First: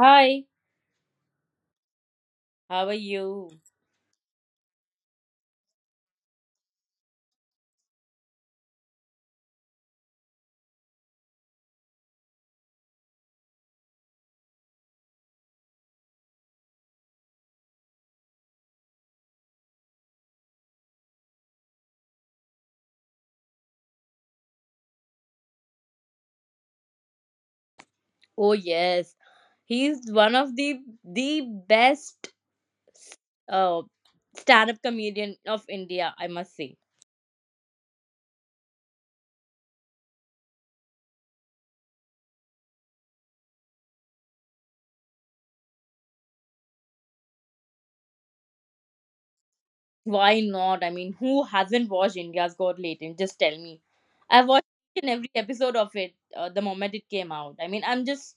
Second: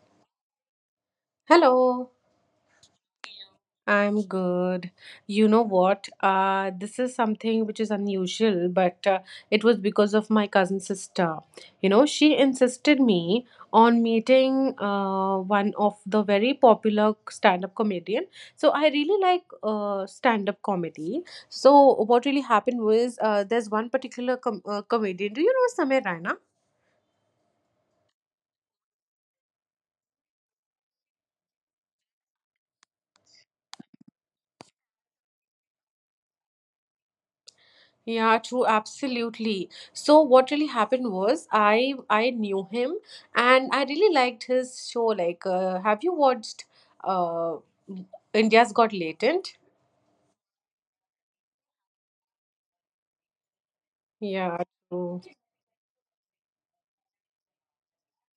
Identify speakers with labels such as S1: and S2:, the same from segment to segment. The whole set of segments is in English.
S1: Hi,
S2: Hello,
S1: how are you?
S2: I'm good. You know what? This is something which is unusual, but it was because of my cousin sister. You know, she insisted me on meeting one of the very popular stand-up comedian. So I really like stand-up comedy. So what really happened was there's one particular comedian. Do you know Samir Raina?
S1: Oh yes, he's one of the best uh, stand-up comedian of India, I must say.
S2: Yeah, true, absolutely. So what really happened was I knew him and I really liked his show. Like, have you watched uh India's Got Latent?
S1: Why not? I mean, who hasn't watched India's Got Latent? Just tell me. I've
S2: Yeah,
S1: watched each and
S2: true.
S1: every episode of it the moment it came out. I mean, I'm just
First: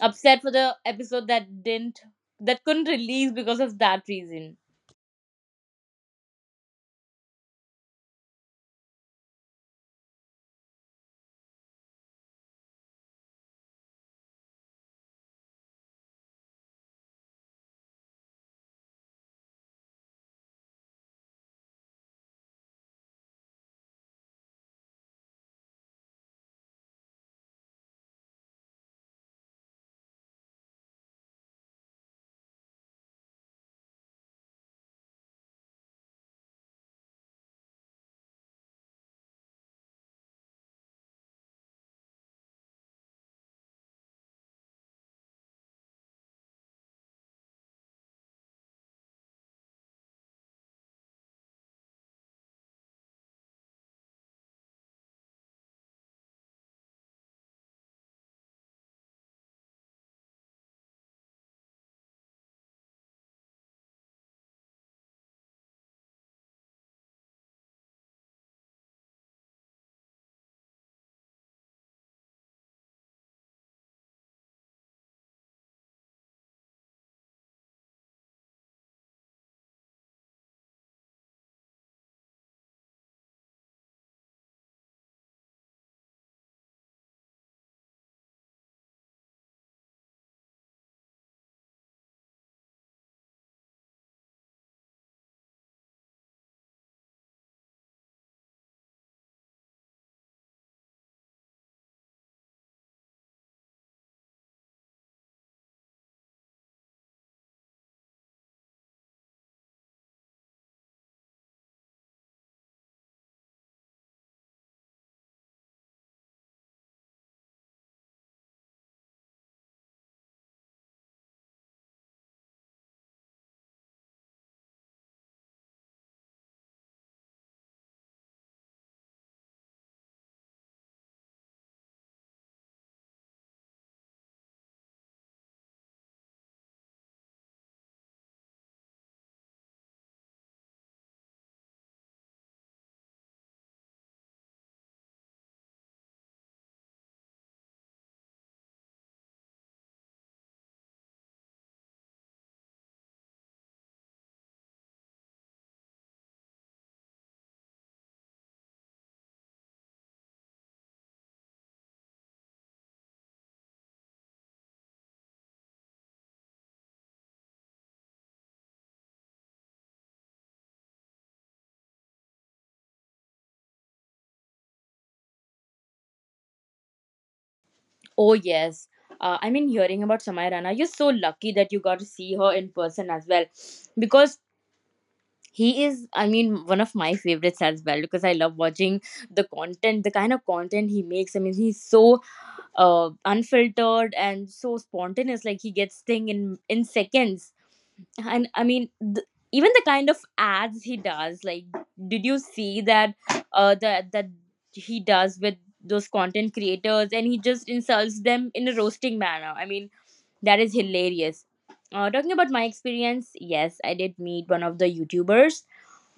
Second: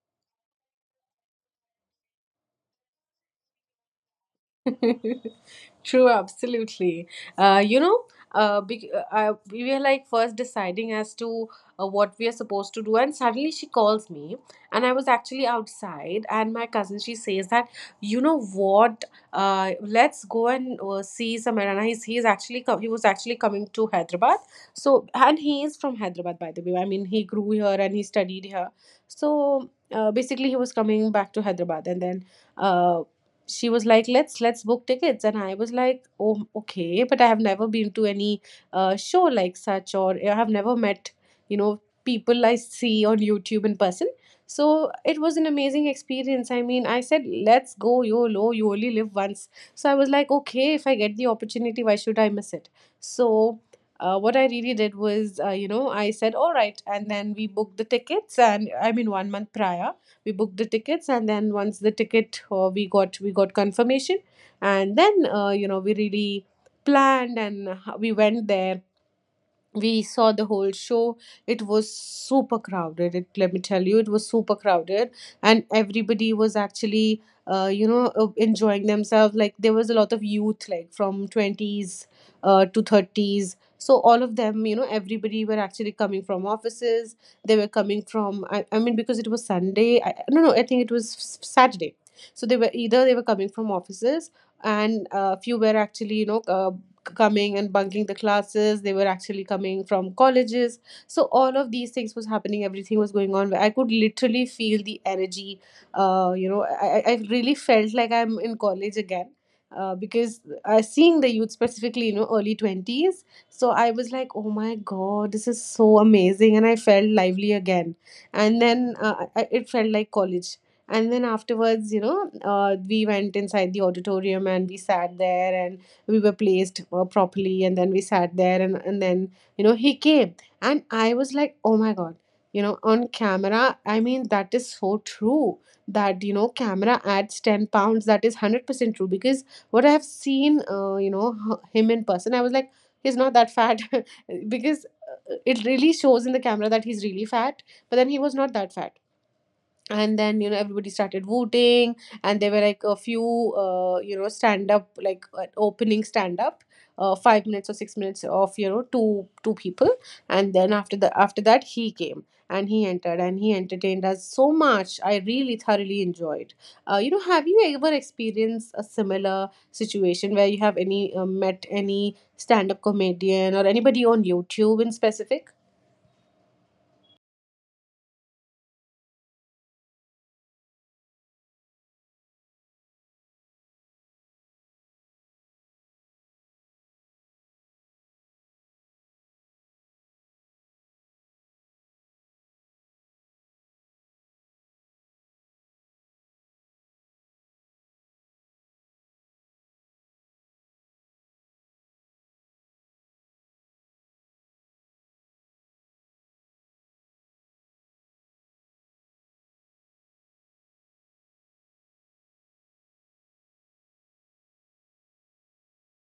S1: upset for the episode that didn't that couldn't release because of that reason.
S2: True, absolutely. Uh, you know, we were like first deciding as to what we are supposed to do, and suddenly she calls me, and I was actually outside, and my cousin she says that you know what, let's go and see Samarana. He's actually he was actually coming to Hyderabad, so, and he is from Hyderabad, by the way. I mean, he grew here and he studied here, so basically he was coming back to Hyderabad, and then uh, she was like let's book tickets. And I was like, oh, okay, but I have never been to any show like such, or I have never met you know people I see on YouTube in person. So it was an amazing experience. I mean, I said let's go, YOLO, you only live once. So I was like, okay, if I get the opportunity, why should I miss it? So what I really did was you know, I said all right, and then we booked the tickets, and I mean 1 month prior we booked the tickets. And then once the ticket we got confirmation, and then you know, we really planned and we went there. We saw the whole show. It was super crowded, let me tell you, it was super crowded. And everybody was actually, enjoying themselves. Like, there was a lot of youth, like from 20s to 30s. So all of them, you know, everybody were actually coming from offices. They were coming from I mean, because it was Sunday. No, no, I think it was Saturday. So they were either, they were coming from offices, and a few were actually, coming and bunking the classes. They were actually coming from colleges. So all of these things was happening, everything was going on. I could literally feel the energy. I really felt like I'm in college again, because I seeing the youth specifically, you know, early 20s. So I was like, oh my god, this is so amazing, and I felt lively again. And then it felt like college. And then afterwards, you know, we went inside the auditorium, and we sat there, and we were placed properly, and then we sat there and then, you know, he came. And I was like, oh my god, you know, on camera, I mean, that is so true, that you know, camera adds 10 pounds. That is 100% true, because what I have seen, him in person, I was like, he's not that fat. Because it really shows in the camera that he's really fat, but then he was not that fat. And then, you know, everybody started voting. And there were like a few, stand up, like opening stand up, 5 minutes or 6 minutes, of you know, two people. And then after the after that, he came, and he entered, and he entertained us so much. I really thoroughly enjoyed. You know, have you ever experienced a similar situation where you have any met any stand up comedian or anybody on YouTube in specific?
S1: Oh, yes. I mean, hearing about Samaya Rana, you're so lucky that you got to see her in person as well. Because he is, I mean, one of my favorites as well. Because I love watching the content, the kind of content he makes. I mean, he's so unfiltered and so spontaneous. Like, he gets thing in seconds and I mean even the kind of ads he does. Like, did you see that that he does with those content creators, and he just insults them in a roasting manner? I mean, that is hilarious. Talking about my experience, yes, I did meet one of the YouTubers.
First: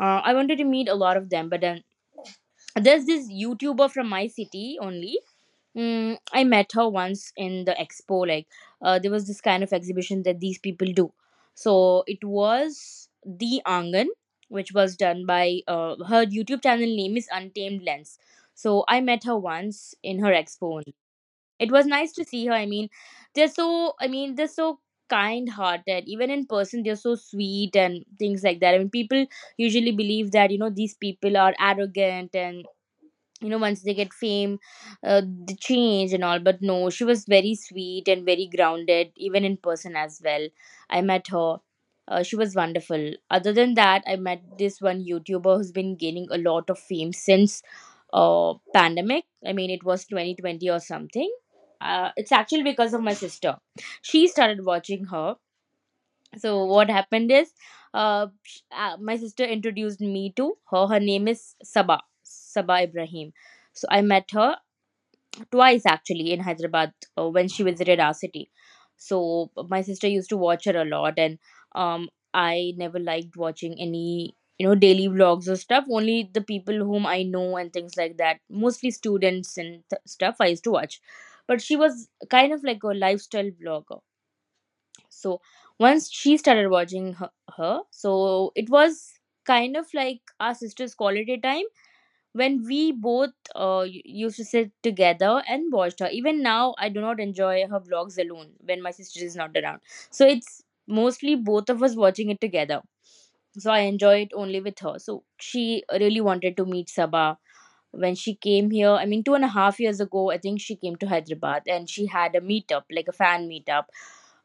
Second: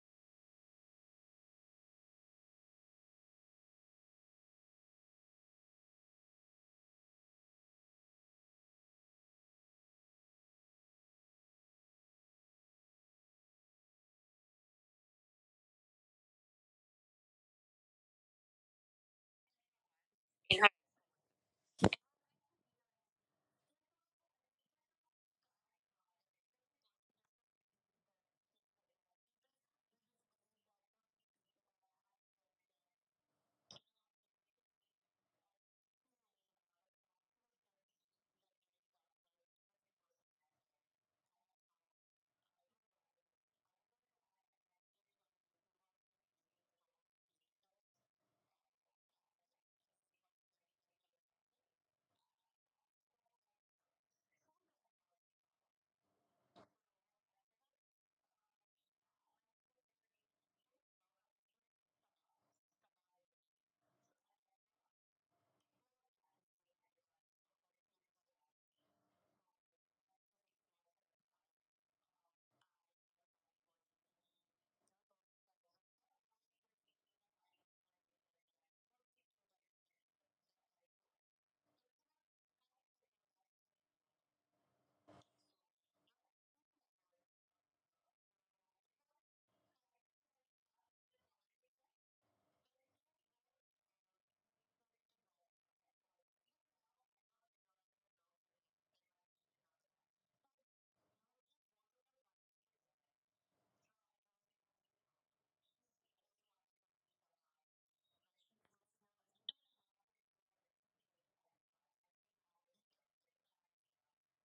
S1: I wanted to meet a lot of them, but then there's this YouTuber from my city only. Mm, I met her once in the expo. Like, there was this kind of exhibition that these people do. So it was the Angan, which was done by her YouTube channel name is Untamed Lens. So I met her once in her expo only. It was nice to see her. I mean, they're so, I mean, they're so kind-hearted. Even in person, they're so sweet and things like that. I mean, people usually believe that, you know, these people are arrogant, and you know, once they get fame, uh, the change and all. But no, she was very sweet and very grounded, even in person as well. I met her. She was wonderful. Other than that, I met this one YouTuber who's been gaining a lot of fame since pandemic. I mean, it was 2020 or something. It's actually because of my sister, she started watching her. So what happened is, uh, sh- my sister introduced me to her. Her name is Saba Ibrahim. So I met her twice actually in Hyderabad, when she visited our city. So my sister used to watch her a lot, and um, I never liked watching any, you know, daily vlogs or stuff, only the people whom I know and things like that, mostly students and stuff I used to watch. But she was kind of like a lifestyle vlogger. So once she started watching her, so it was kind of like our sister's quality time when we both used to sit together and watched her. Even now I do not enjoy her vlogs alone when my sister is not around. So it's mostly both of us watching it together. So I enjoy it only with her. So she really wanted to meet Sabah when she came here. I mean, 2.5 years ago, I think she came to Hyderabad, and she had a meetup like a fan meetup.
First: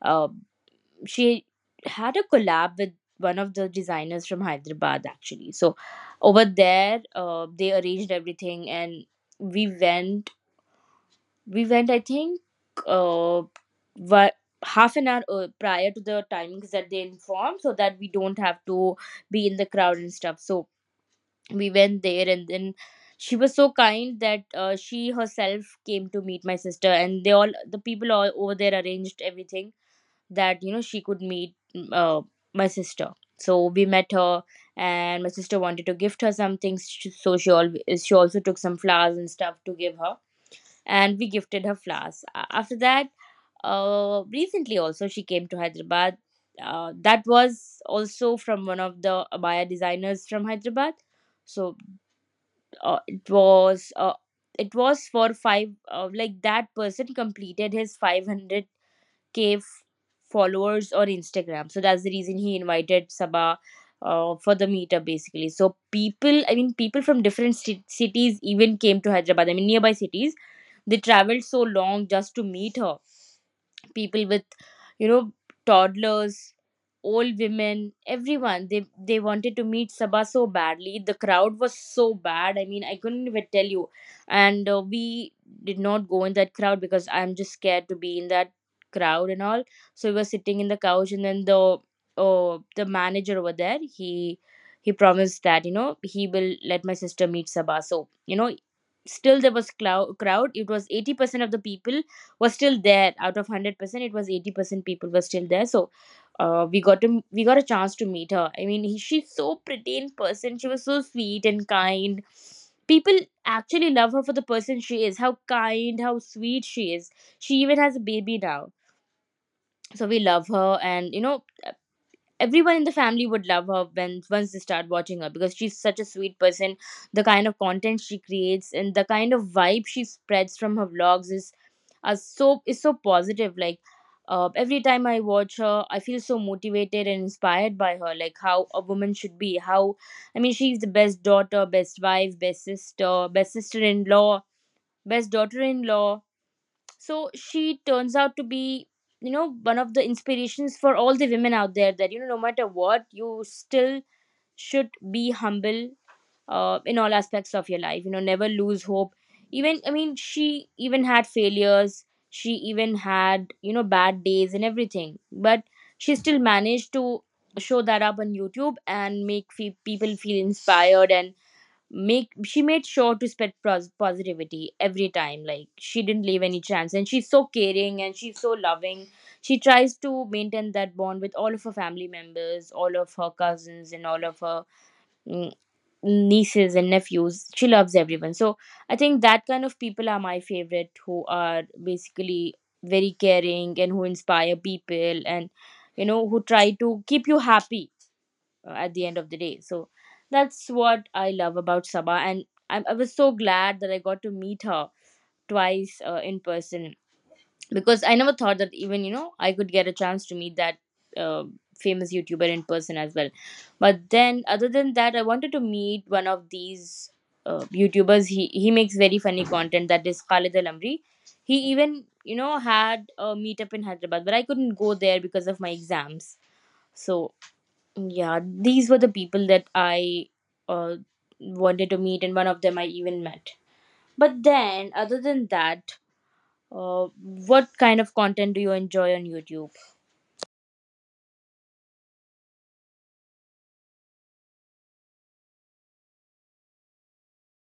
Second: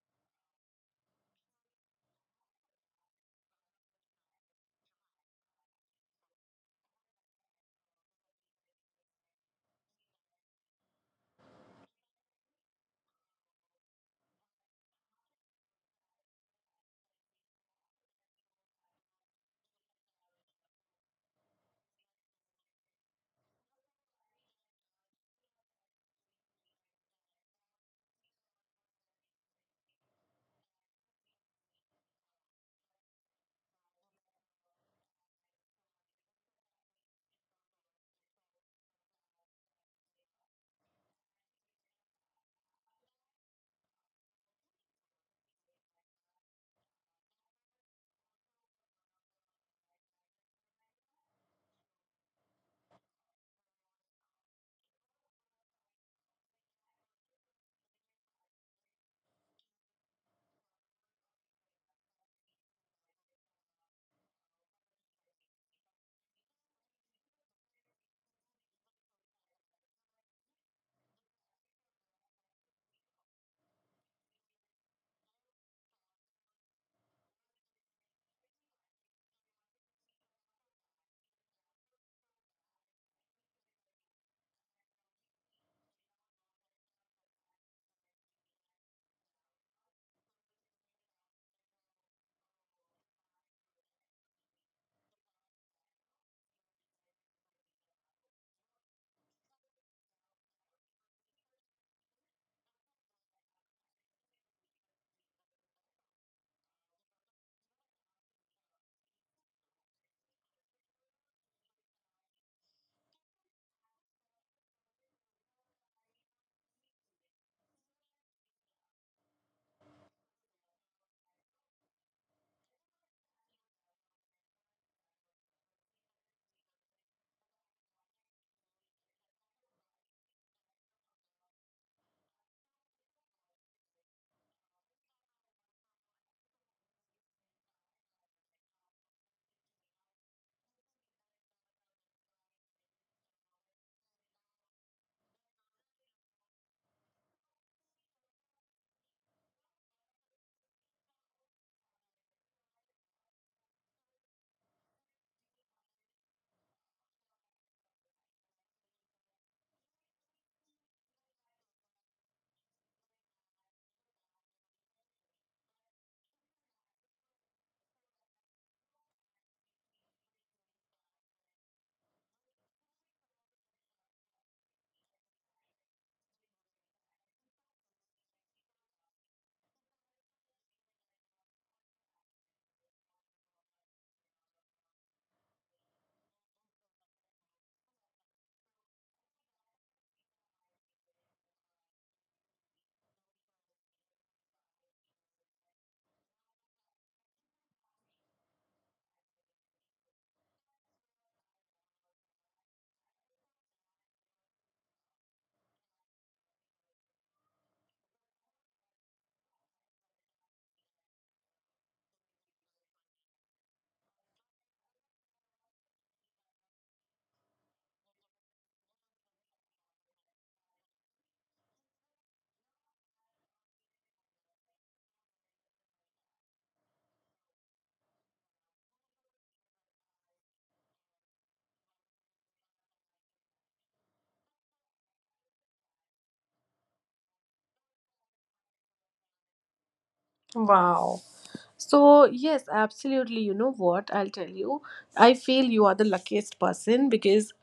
S1: uh, she had a collab with one of the designers from Hyderabad actually. So over there, they arranged everything, and we went. We went, I think, uh, what half an hour prior to the timings that they informed, so that we don't have to be in the crowd and stuff. So we went there, and then she was so kind that she herself came to meet my sister, and they, all the people all over there, arranged everything that, you know, she could meet my sister. So we met her, and my sister wanted to gift her some things. So she always, she also took some flowers and stuff to give her, and we gifted her flowers. After that, recently also she came to Hyderabad. That was also from one of the abaya designers from Hyderabad. So uh, it was uh, it was for five, like that person completed his 500 cave followers on Instagram. So that's the reason he invited Sabah, for the meetup basically. So people, I mean, people from different cities even came to Hyderabad. I mean, nearby cities, they traveled so long just to meet her. People with, you know, toddlers, old women, everyone, they wanted to meet Sabha so badly. The crowd was so bad, I mean, I couldn't even tell you. And we did not go in that crowd because I'm just scared to be in that crowd and all. So we were sitting in the couch, and then the, the manager over there, he promised that, you know, he will let my sister meet Sabha. So, you know, still there was crowd. It was 80% of the people was still there. Out of 100%, it was 80% people were still there. So we got a chance to meet her. I mean, he, she's so pretty in person. She was so sweet and kind. People actually love her for the person she is, how kind, how sweet she is. She even has a baby now. So we love her, and you know, everyone in the family would love her when, once they start watching her, because she's such a sweet person. The kind of content she creates and the kind of vibe she spreads from her vlogs is, are so, is so positive. Like, every time I watch her, I feel so motivated and inspired by her, like how a woman should be, how, I mean, she's the best daughter, best wife, best sister, best sister-in-law, best daughter-in-law. So she turns out to be, you know, one of the inspirations for all the women out there, that, you know, no matter what, you still should be humble, in all aspects of your life. You know, never lose hope. Even, I mean, she even had failures, she even had, you know, bad days and everything, but she still managed to show that up on YouTube and make people feel inspired, and make, she made sure to spread positivity every time. Like, she didn't leave any chance, and she's so caring, and she's so loving. She tries to maintain that bond with all of her family members, all of her cousins, and all of her mm, nieces and nephews. She loves everyone. So I think that kind of people are my favorite, who are basically very caring and who inspire people, and you know, who try to keep you happy at the end of the day. So that's what I love about Sabah, and I was so glad that I got to meet her twice in person, because I never thought that, even, you know, I could get a chance to meet that uh, famous YouTuber in person as well. But then, other than that, I wanted to meet one of these YouTubers. He makes very funny content. That is Khalid Al Amri. He, even, you know, had a meetup in Hyderabad, but I couldn't go there because of my exams. So yeah, these were the people that I uh, wanted to meet, and one of them I even met. But then, other than that, what kind of content do you enjoy on YouTube?
S2: Wow. So, yes, absolutely. You know what? I'll tell you. I feel you are the luckiest person, because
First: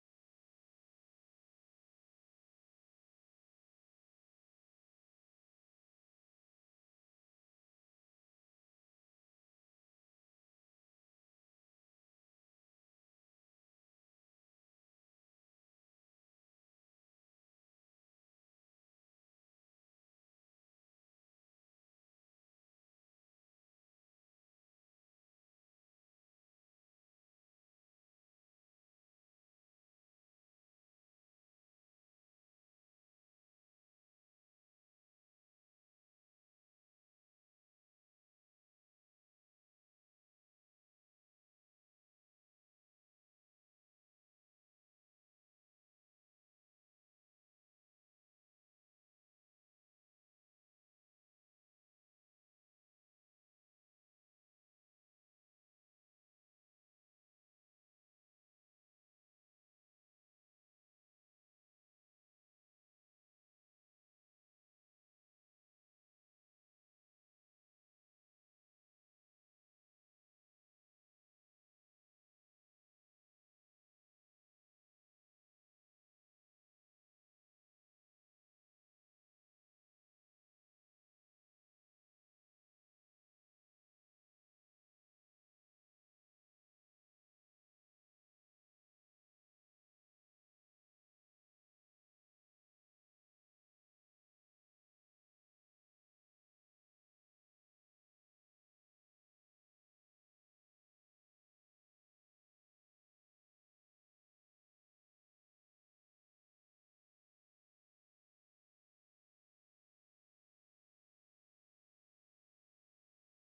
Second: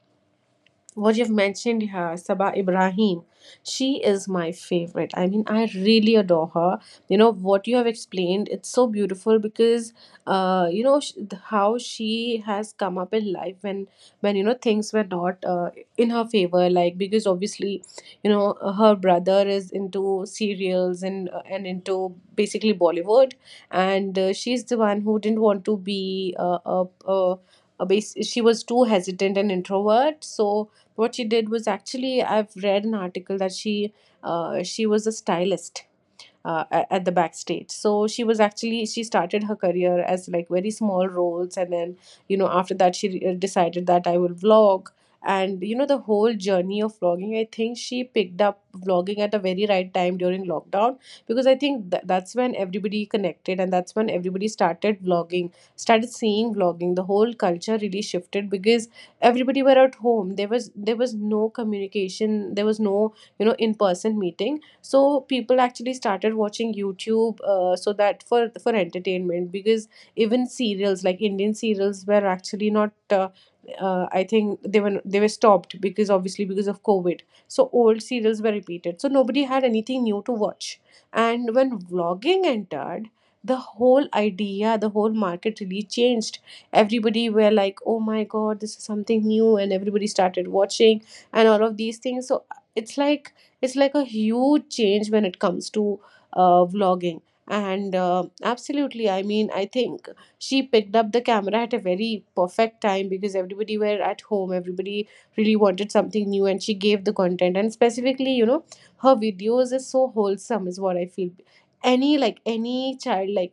S2: what you've mentioned here, Sabah Ibrahim, she is my favorite. I mean, I really adore her. You know, what you have explained, it's so beautiful because, you know, how she has come up in life when, you know, things were not in her favor. Like, because obviously, you know, her brother is into serials and, into basically Bollywood. And she's the one who didn't want to be a base, she was too hesitant and introvert. So, what she did was, actually I've read an article that she, she was a stylist at the backstage. So she was actually, she started her career as like very small roles. And then you know, after that, decided that I will vlog. And you know, the whole journey of vlogging, I think she picked up vlogging at a very right time during lockdown. Because I think that's when everybody connected, and that's when everybody started vlogging, started seeing vlogging. The whole culture really shifted because everybody were at home. There was no communication, there was no, you know, in person meeting. So people actually started watching YouTube, so that for entertainment. Because even serials like Indian serials were actually not, I think they were, they were stopped because obviously, because of COVID. So old serials were repeated, so nobody had anything new to watch. And when vlogging entered, the whole idea, the whole market really changed. Everybody were like, oh my god, this is something new. And everybody started watching and all of these things. So it's like, it's like a huge change when it comes to vlogging. And absolutely, I mean, I think she picked up the camera at a very perfect time, because everybody were at home. Everybody really wanted something new, and she gave the content. And specifically, you know, her videos is so wholesome, is what I feel. Any, like any child, like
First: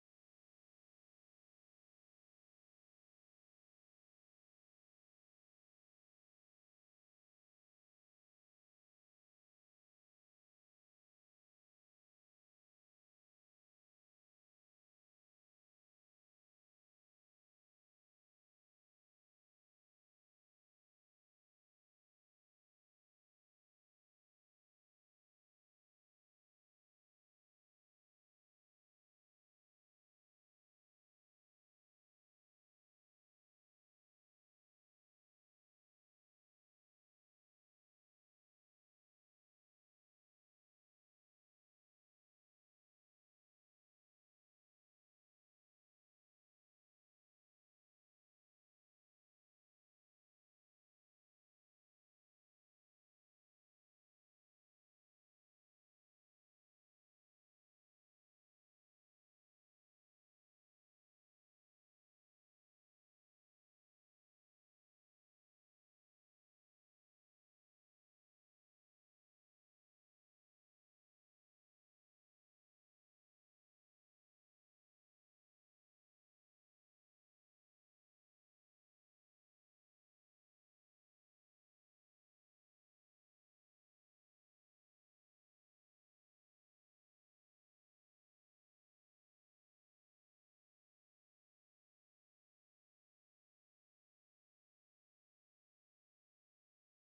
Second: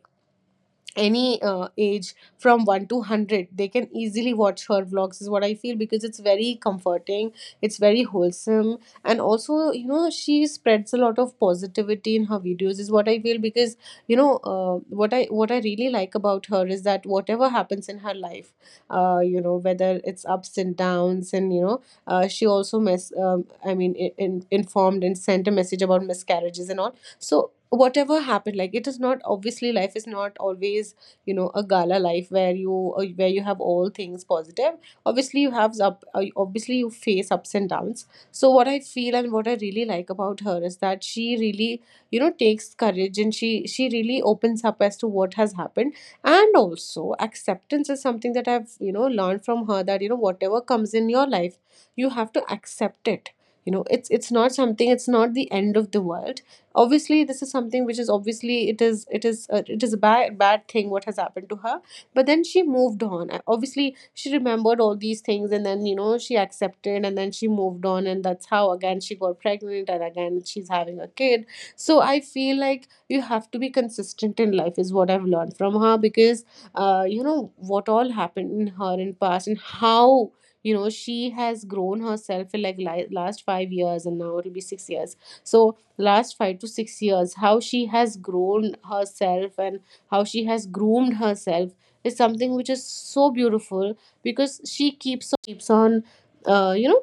S2: any age from 1 to 100, they can easily watch her vlogs, is what I feel, because it's very comforting, it's very wholesome. And also, you know, she spreads a lot of positivity in her videos, is what I feel, because you know, what I, what I really like about her is that whatever happens in her life, you know, whether it's ups and downs and you know, she also mess I mean informed and sent a message about miscarriages and all. So whatever happened, like it is not, obviously life is not always, you know, a gala life where you have all things positive. Obviously you have up obviously you face ups and downs. So what I feel and what I really like about her is that she really, you know, takes courage, and she really opens up as to what has happened. And also, acceptance is something that I've, you know, learned from her, that you know, whatever comes in your life, you have to accept it. You know, it's not something, it's not the end of the world. Obviously this is something which is obviously, it is a bad thing, what has happened to her. But then she moved on. Obviously she remembered all these things, and then you know, she accepted, and then she moved on. And that's how again she got pregnant, and again she's having a kid. So I feel like you have to be consistent in life, is what I've learned from her. Because you know, what all happened in her in past, and how you know, she has grown herself in like last 5 years, and now it'll be 6 years. So last 5 to 6 years, how she has grown herself, and how she has groomed herself is something which is so beautiful, because she keeps on, you know,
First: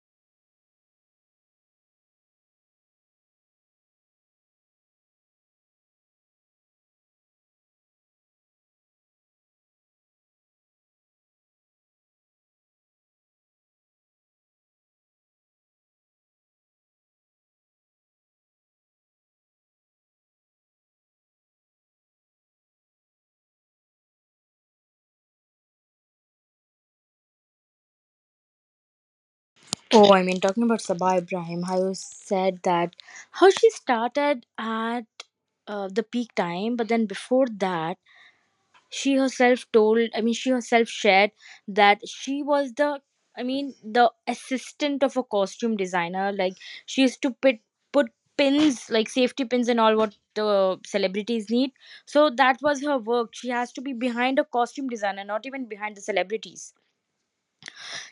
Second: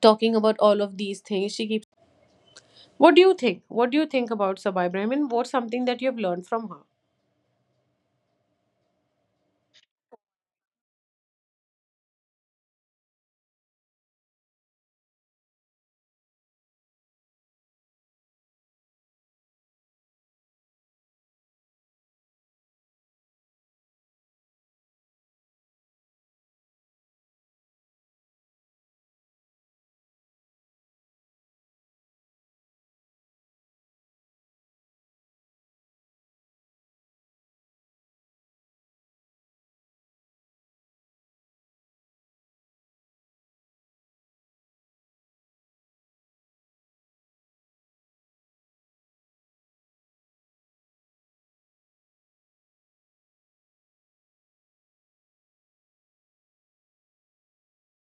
S2: talking about all of these things. She keeps. What do you think? What do you think about Sabai Ibrahim? And what's something that you have learned from her?
S1: Oh, I mean, talking about Sabah Ibrahim, how you said that, how she started at the peak time, but then before that, she herself told, I mean she herself shared, that she was the, I mean, the assistant of a costume designer. Like, she used to put pins, like safety pins and all, what the celebrities need. So that was her work. She has to be behind a costume designer, not even behind the celebrities.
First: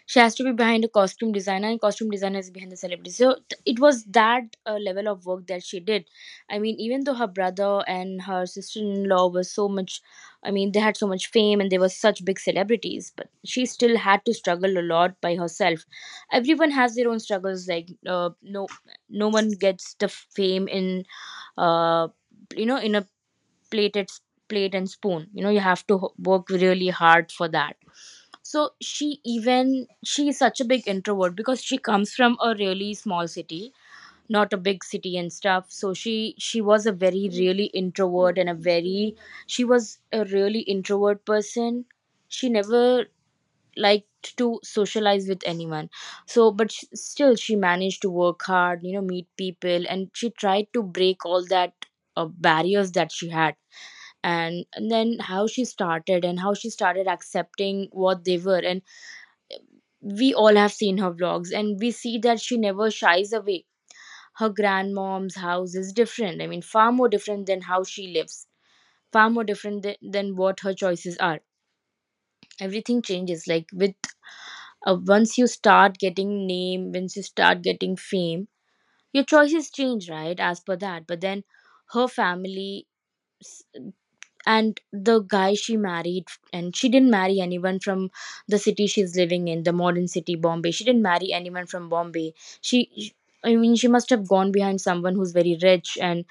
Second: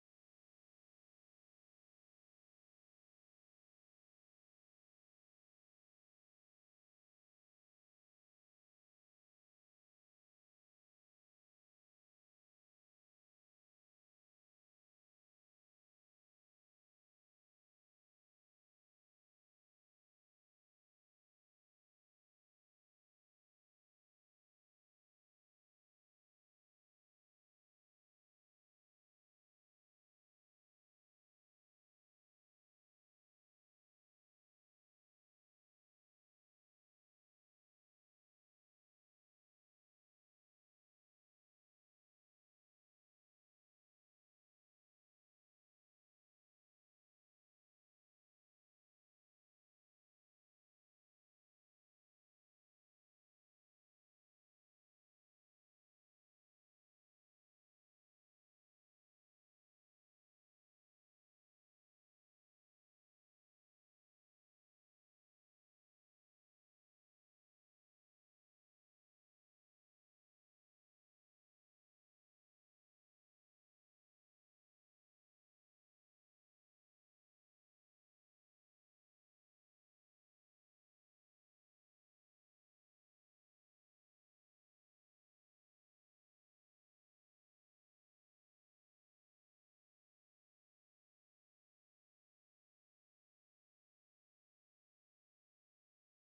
S1: She has to be behind a costume designer, and costume designer is behind the celebrity. So it was that level of work that she did. I mean, even though her brother and her sister-in-law were so much, I mean, they had so much fame and they were such big celebrities, but she still had to struggle a lot by herself. Everyone has their own struggles. Like, no, no one gets the fame in uh, you know, in a plated, plate and spoon. You know, you have to work really hard for that. So she even, she is such a big introvert because she comes from a really small city, not a big city and stuff. So she was a very really introvert, and a very, she was a really introvert person. She never liked to socialize with anyone. So but sh, still, she managed to work hard, you know, meet people, and she tried to break all that barriers that she had. And then how she started and how she started accepting what They were, and we all have seen her vlogs and we see that she never shies away. Her grandmom's house is different. I mean, far more different than how she lives, far more different than what her choices are. Everything changes. Like, with once you start getting name, once you start getting fame, your choices change, right? As per that. But then her family and the guy she married, and she didn't marry anyone from the city she's living in, the modern city Bombay. She didn't marry anyone from Bombay. She, I mean, she must have gone behind someone who's very rich and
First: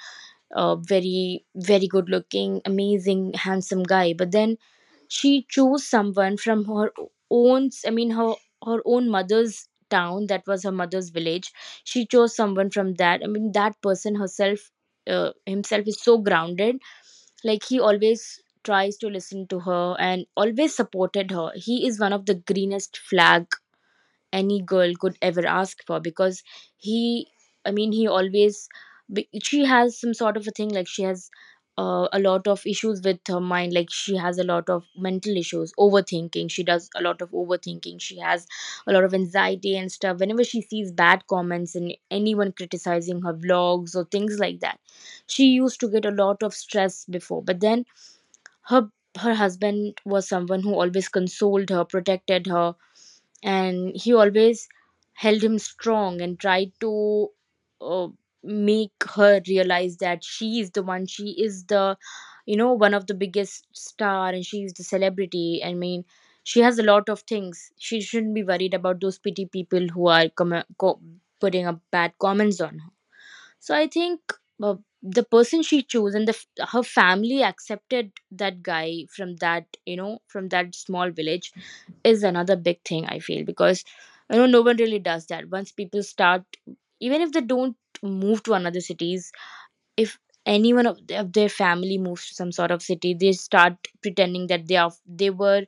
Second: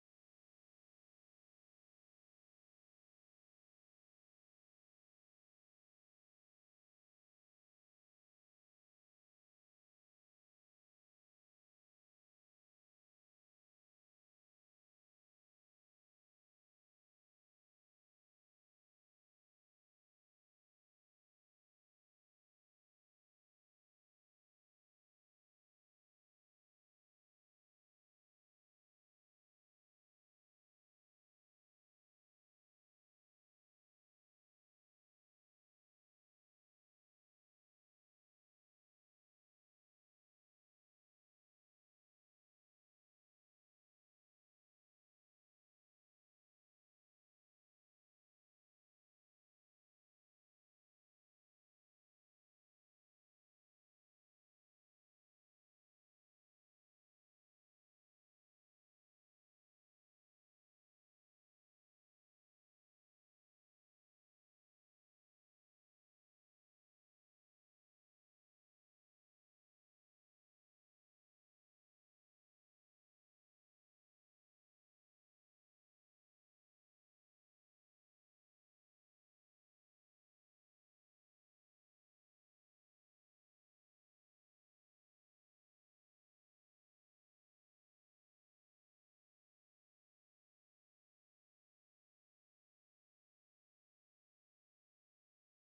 S1: very very good looking, amazing, handsome guy. But then she chose someone from her own, I mean, her her own mother's town. That was her mother's village. She chose someone from that, I mean, that person herself, himself is so grounded. Like, he always tries to listen to her and always supported her. He is one of the greenest flag any girl could ever ask for. Because he, I mean, he always she has some sort of a thing, like she has a lot of issues with her mind. Like, she has a lot of mental issues, overthinking. She does a lot of overthinking. She has a lot of anxiety and stuff whenever she sees bad comments and anyone criticizing her vlogs or things like that. She used to get a lot of stress before, but then her her husband was someone who always consoled her, protected her, and he always held him strong and tried to uh, make her realize that she is the one. She is the, you know, one of the biggest star, and she is the celebrity. I mean. She has a lot of things. She shouldn't be worried about those pity people who are putting up bad comments on her. So I think uh, the person she chose and the her family accepted that guy from that, you know, from that small village is another big thing I feel. Because, you know, no one really does that. Once people start, even if they don't move to another cities, if anyone of, of their family moves to some sort of city, they start pretending that they are, they were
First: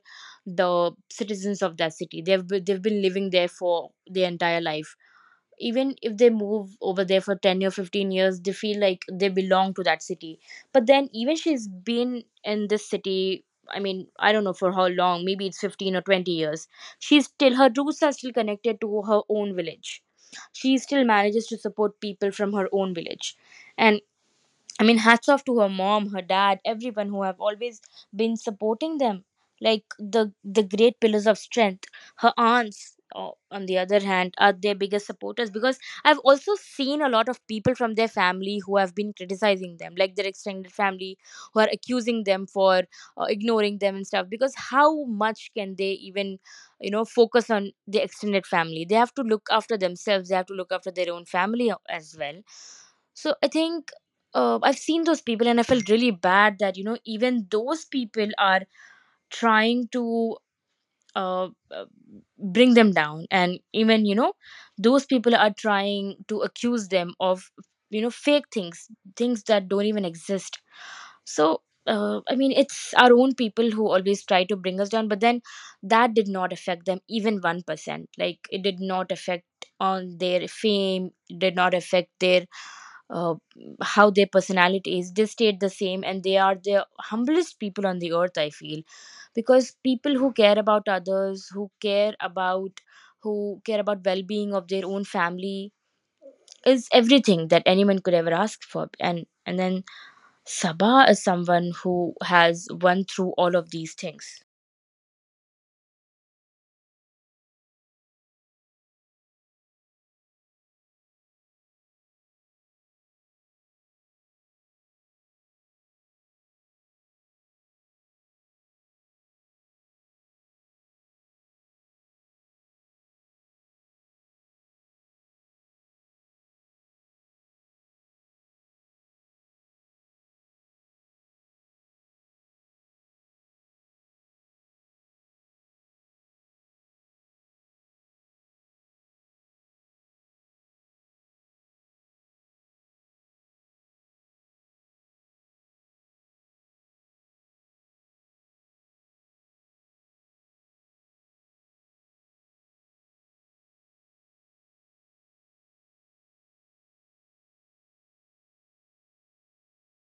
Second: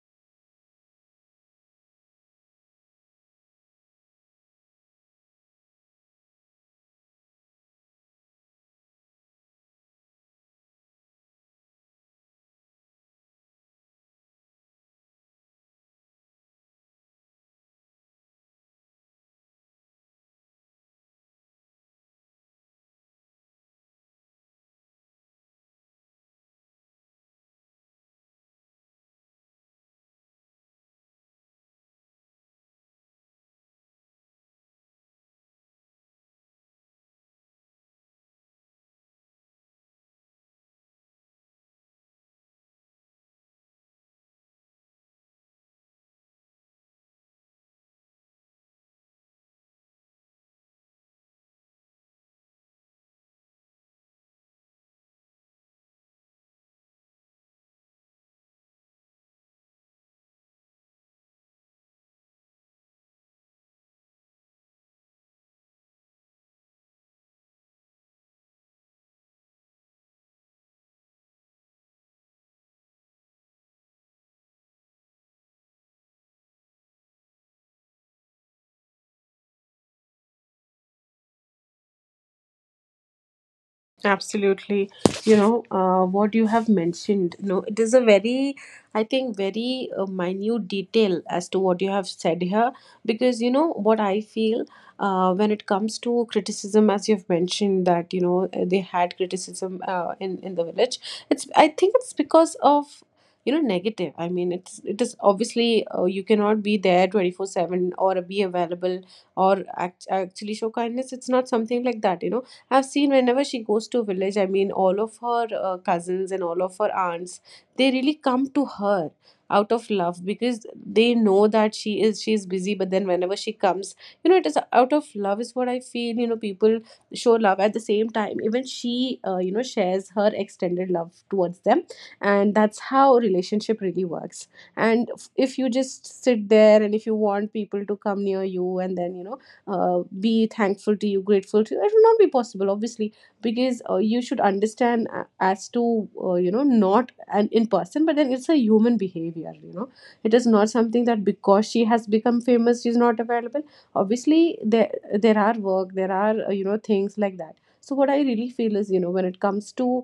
S1: the citizens of that city. They've been living there for their entire life. Even if they move over there for 10 or 15 years, they feel like they belong to that city. But then even she's been in this city, I mean, I don't know for how long, maybe it's 15 or 20 years. She's still, her roots are still connected to her own village. She still manages to support people from her own village. And I mean, hats off to her mom, her dad, everyone who have always been supporting them, like the great pillars of strength. Her aunts, on the other hand, are their biggest supporters. Because I've also seen a lot of people from their family who have been criticizing them, like their extended family, who are accusing them for ignoring them and stuff. Because how much can they even, you know, focus on the extended family? They have to look after themselves. They have to look after their own family as well. So I think I've seen those people and I felt really bad that, you know, even those people are trying to uh, uh, bring them down, and even, you know, those people are trying to accuse them of, you know, fake things, things that don't even exist. So, I mean, it's our own people who always try to bring us down, but then that did not affect them even 1%. Like, it did not affect on their fame, it did not affect their uh, how their
S2: Absolutely.
S1: personality is. They
S2: You
S1: stayed
S2: know,
S1: the same, and
S2: what
S1: they
S2: you
S1: are
S2: have
S1: the
S2: mentioned,
S1: humblest
S2: no, it
S1: people
S2: is a
S1: on the earth, I
S2: very,
S1: feel.
S2: I think,
S1: Because
S2: very
S1: people who care
S2: minute
S1: about
S2: detail as
S1: others,
S2: to
S1: who
S2: what you have
S1: care
S2: said
S1: about,
S2: here. Because, you
S1: who
S2: know,
S1: care
S2: what
S1: about
S2: I
S1: well-being
S2: feel
S1: of their own
S2: when it
S1: family
S2: comes to
S1: is
S2: criticism, as you've
S1: everything that
S2: mentioned,
S1: anyone
S2: that,
S1: could
S2: you
S1: ever
S2: know,
S1: ask
S2: they
S1: for.
S2: had
S1: And
S2: criticism
S1: then
S2: in the village,
S1: Sabah is
S2: it's, I
S1: someone
S2: think it's
S1: who
S2: because
S1: has
S2: of,
S1: won through
S2: you
S1: all
S2: know,
S1: of these
S2: negative. I
S1: things.
S2: mean, it's, it is obviously you cannot be there 24/7, or be available, actually show kindness. It's not something like that. You know, I've seen whenever she goes to village. I mean, all of her cousins and all of her aunts, they really come to her out of love because they know that she is busy, but then whenever she comes, you know, it is out of love is what I feel. You know, people show love at the same time. Even she, you know, shares her extended love towards them, and that's how relationship really works. And if you just sit there and if you want people to come near you and then, you know, be thankful to you, grateful to you, it will not be possible obviously, because you should understand as to, you know, not an in person, but then it's a human behavior. You know, it is not something that because she has become famous, she's not available. Obviously there are work, there are, you know, things like that. So what I really feel is, you know, when it comes to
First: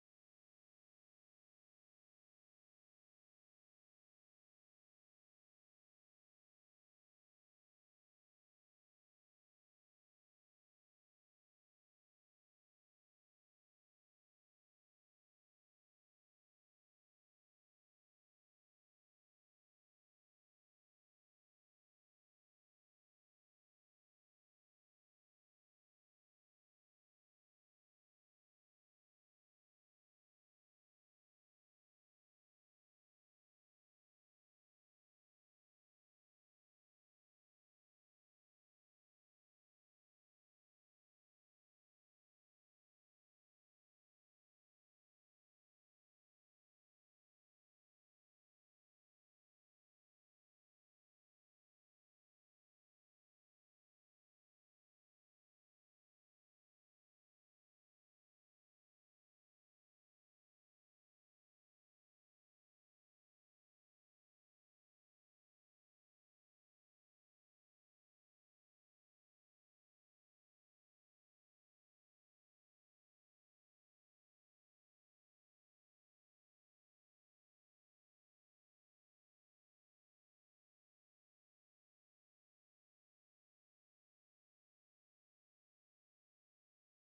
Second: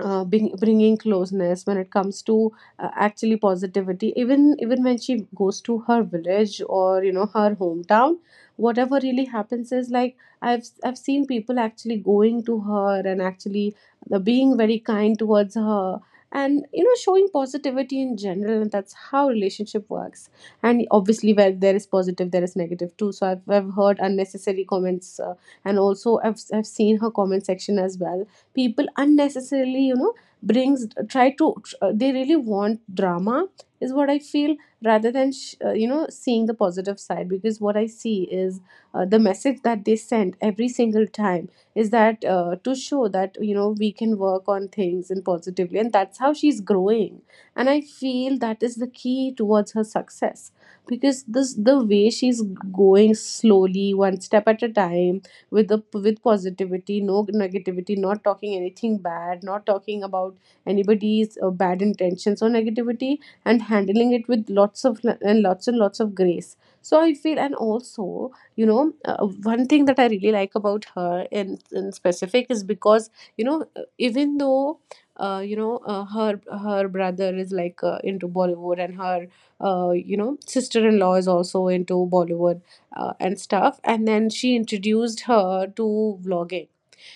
S2: bringing closeness, when it comes to, actually positivity, even when she goes to her village or, you know, her hometown, whatever really happens is like I've seen people actually going to her and actually being very kind towards her. And you know, showing positivity in general, and that's how relationship works. And obviously where there is positive, there is negative too. So I've heard unnecessary comments, and also I've seen her comment section as well. People unnecessarily, you know, brings, try to, they really want drama is what I feel, rather than you know, seeing the positive side. Because what I see is, the message that they send every single time is that, to show that, you know, we can work on things and positively, and that's how she's growing. And I feel that is the key towards her success, because this the way she's going slowly one step at a time, with the with positivity, no negativity, not talking anything bad, not talking about anybody's bad intentions or negativity, and handling it with lots of and lots of grace. So I feel, and also, you know, one thing that I really like about her in specific is because, you know, even though, her her brother is like into Bollywood, and her, you know, sister-in-law is also into Bollywood and stuff. And then she introduced her to vlogging.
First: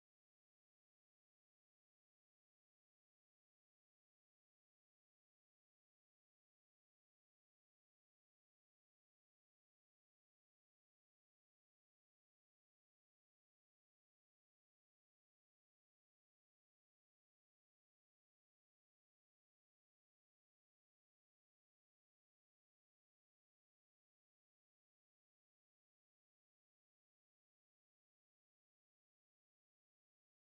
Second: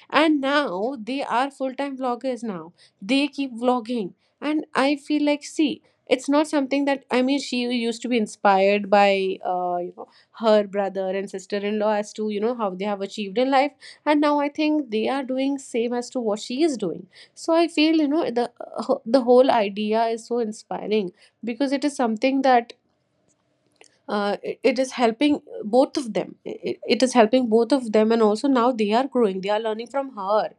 S2: And now they are full time vloggers now. They keep vlogging. And I feel like, see, it's not something that, I mean, she used to be inspired by, you know, her brother and sister in law as to, you know, how they have achieved in life. And now I think they are doing same as to what she is doing. So I feel, you know, the whole idea is so inspiring, because it is something that it is helping both of them, it is helping both of them. And also now they are growing, they are learning from her.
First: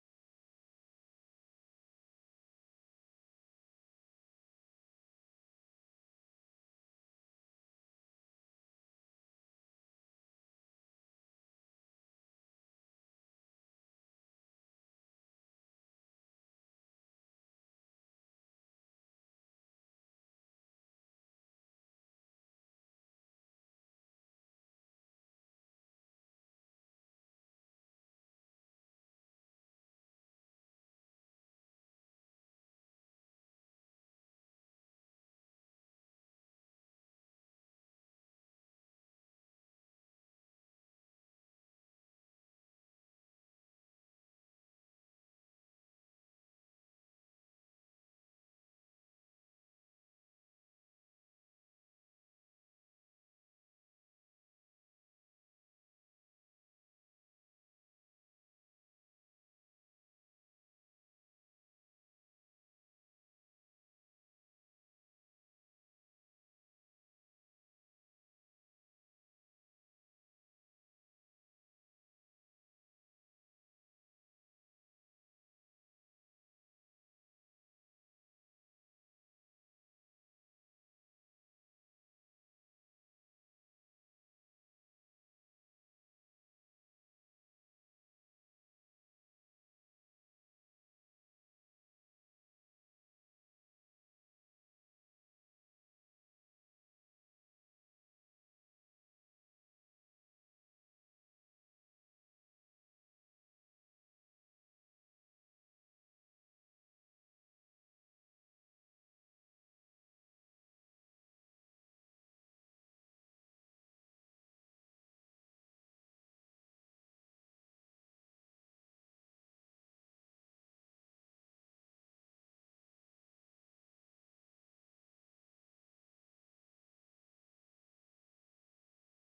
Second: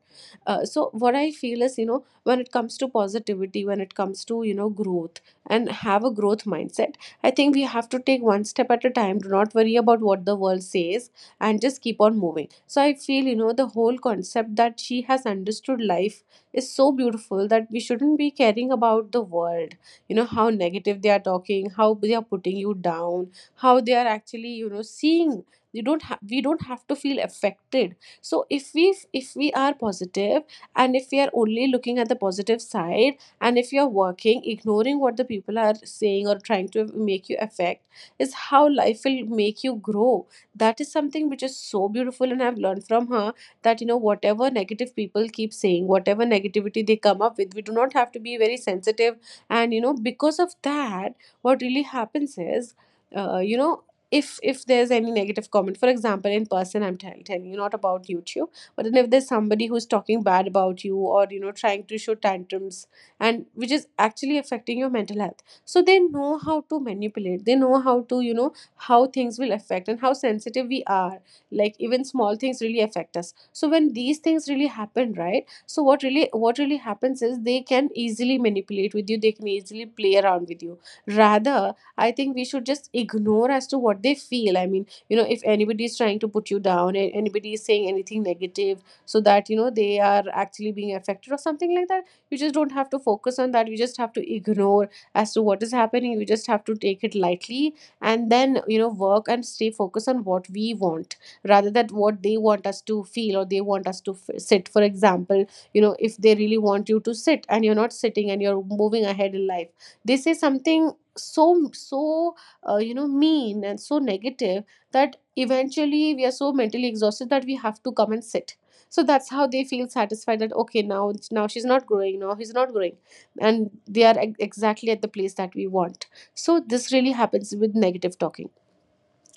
S2: So what I feel is, you know, when it comes to positivity, when it comes to, you know, growth and have a growth mindset, I think we have to take one step at a time, do not worry about what the world says, and just keep on moving. So I feel, you know, the whole concept that she has understood life is so beautiful, that we shouldn't be caring about the world, you know, how negative they are talking, how they are putting you down, how they are actually, you know, seeing. You don't ha- we don't have to feel affected. So if we, if we are positive, and if we are only looking at the positive side, and if you are working, ignoring what the people are saying or trying to make you affect, is how life will make you grow. That is something which is so beautiful, and I've learned from her, that, you know, whatever negative people keep saying, whatever negativity they come up with, we do not have to be very sensitive. And you know, because of that, what really happens is, you know, if there's any negative comment, for example, in person, I'm telling you, not about YouTube, but then if there's somebody who's talking bad about you, or you know, trying to show tantrums, and which is actually affecting your mental health, so they know how to manipulate, they know how to, you know, how things will affect and how sensitive we are. Like even small things really affect us. So when these things really happen, right, so what really happens is, they can easily manipulate with you, they can easily play around with you. Rather, I think we should just ignore as to what they feel. I mean, you know, if anybody is trying to put you down, anybody is saying anything negative, so that you know they are actually being affected or something like that, you just don't have to focus on that. You just have to ignore as to what is happening. You just have to take it lightly, and then you know, work and stay focused on what we want, rather than what they want us to feel, or they want us to sit. For example, you know, if they really want you to sit and you're not sitting and you're moving ahead in life, they say something so you know, mean and so negative, that eventually we are so mentally exhausted that we have to come and sit. So that's how they feel satisfied, that okay, now she's not growing, now he's not growing, and they are exactly at the place that we want. So this really happens with negative talking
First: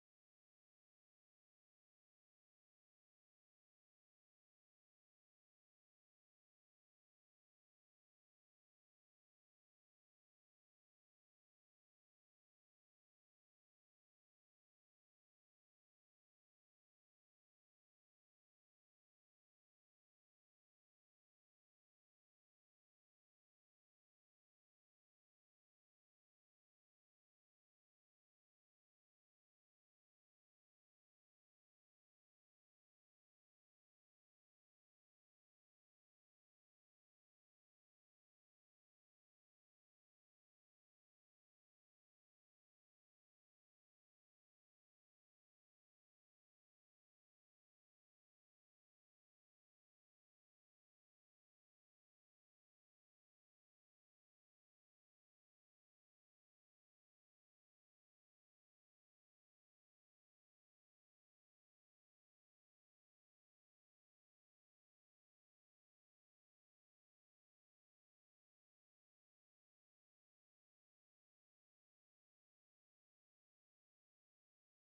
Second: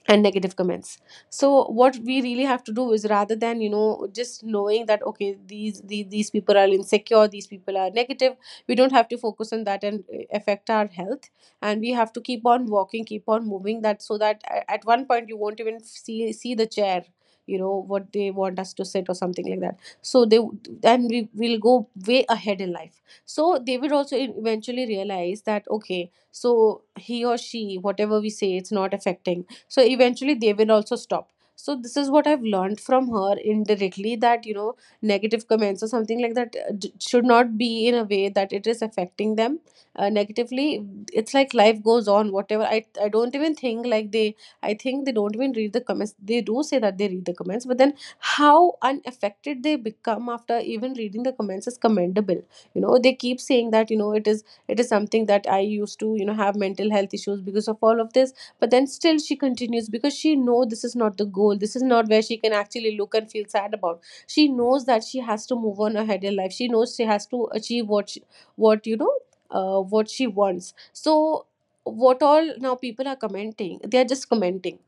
S2: and negative comments. So what we really have to do is, rather than, you know, just knowing that okay, these people are insecure, these people are negative, we don't have to focus on that and affect our health, and we have to keep on walking, keep on moving that, so that at one point you won't even see the chair, you know, what they want us to sit or something like that. So they, and we will go way ahead in life, so they will also eventually realize that okay, so he or she, whatever we say, it's not affecting. So eventually they will also stop. So this is what I've learned from her indirectly, that you know, negative comments or something like that should not be in a way that it is affecting them negatively. It's like life goes on, whatever. I don't even think like they, I think they don't even read the comments. They do say that they read the comments, but then how unaffected they become after even reading the comments is commendable. You know, they keep saying that, you know, it is, it is something that I used to, you know, have mental health issues because of all of this, but then still she continues, because she knows this is not the goal, this is not where she can actually look and feel sad about. She knows that she has to move on ahead in life, she knows she has to achieve what, you know, what she wants. So what all now people are commenting, they are just commenting.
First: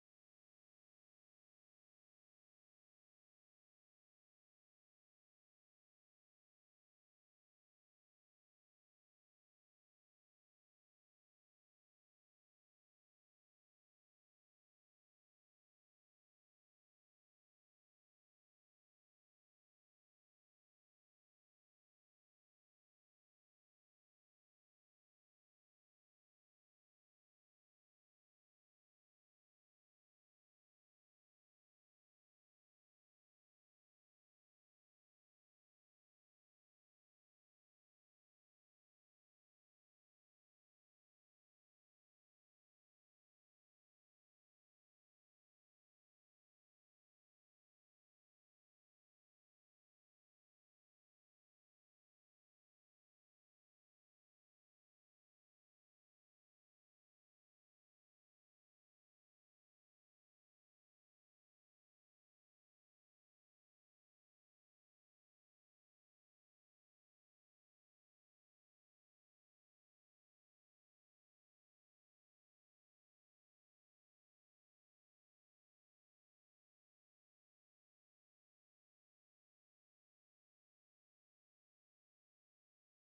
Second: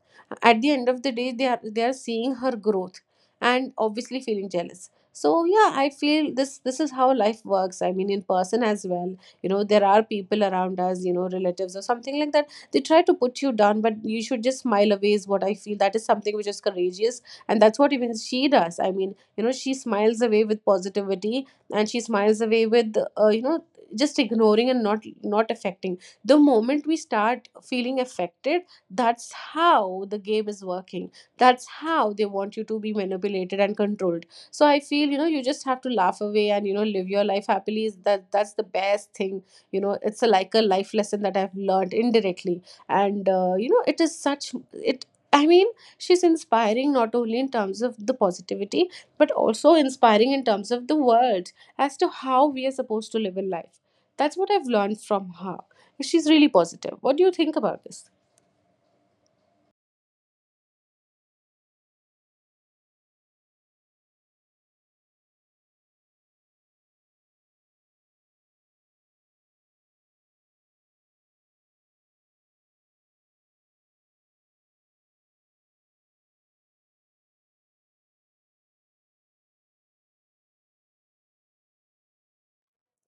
S2: At the end of the day, they are seeing her growth, and obviously feeling jealous. So yeah, I feel this is how life works, I mean, in person as well. You know, there are people around us, you know, relatives or something like that, they try to put you down, but you should just smile away is what I feel. That is something which is courageous, and that's what even she does. I mean, you know, she smiles away with positivity, and she smiles away with, you know, just ignoring and not, not affecting. The moment we start feeling affected, that's how the game is working, that's how they want you to be manipulated and controlled. So I feel, you know, you just have to laugh away, and you know, live your life happily, is that's the best thing. You know, it's a, like a life lesson that I've learned indirectly. And you know, it is such it, I mean, she's inspiring not only in terms of the positivity, but also inspiring in terms of the world, as to how we are supposed to live in life. That's what I've learned from her. She's really positive. What do you think about this?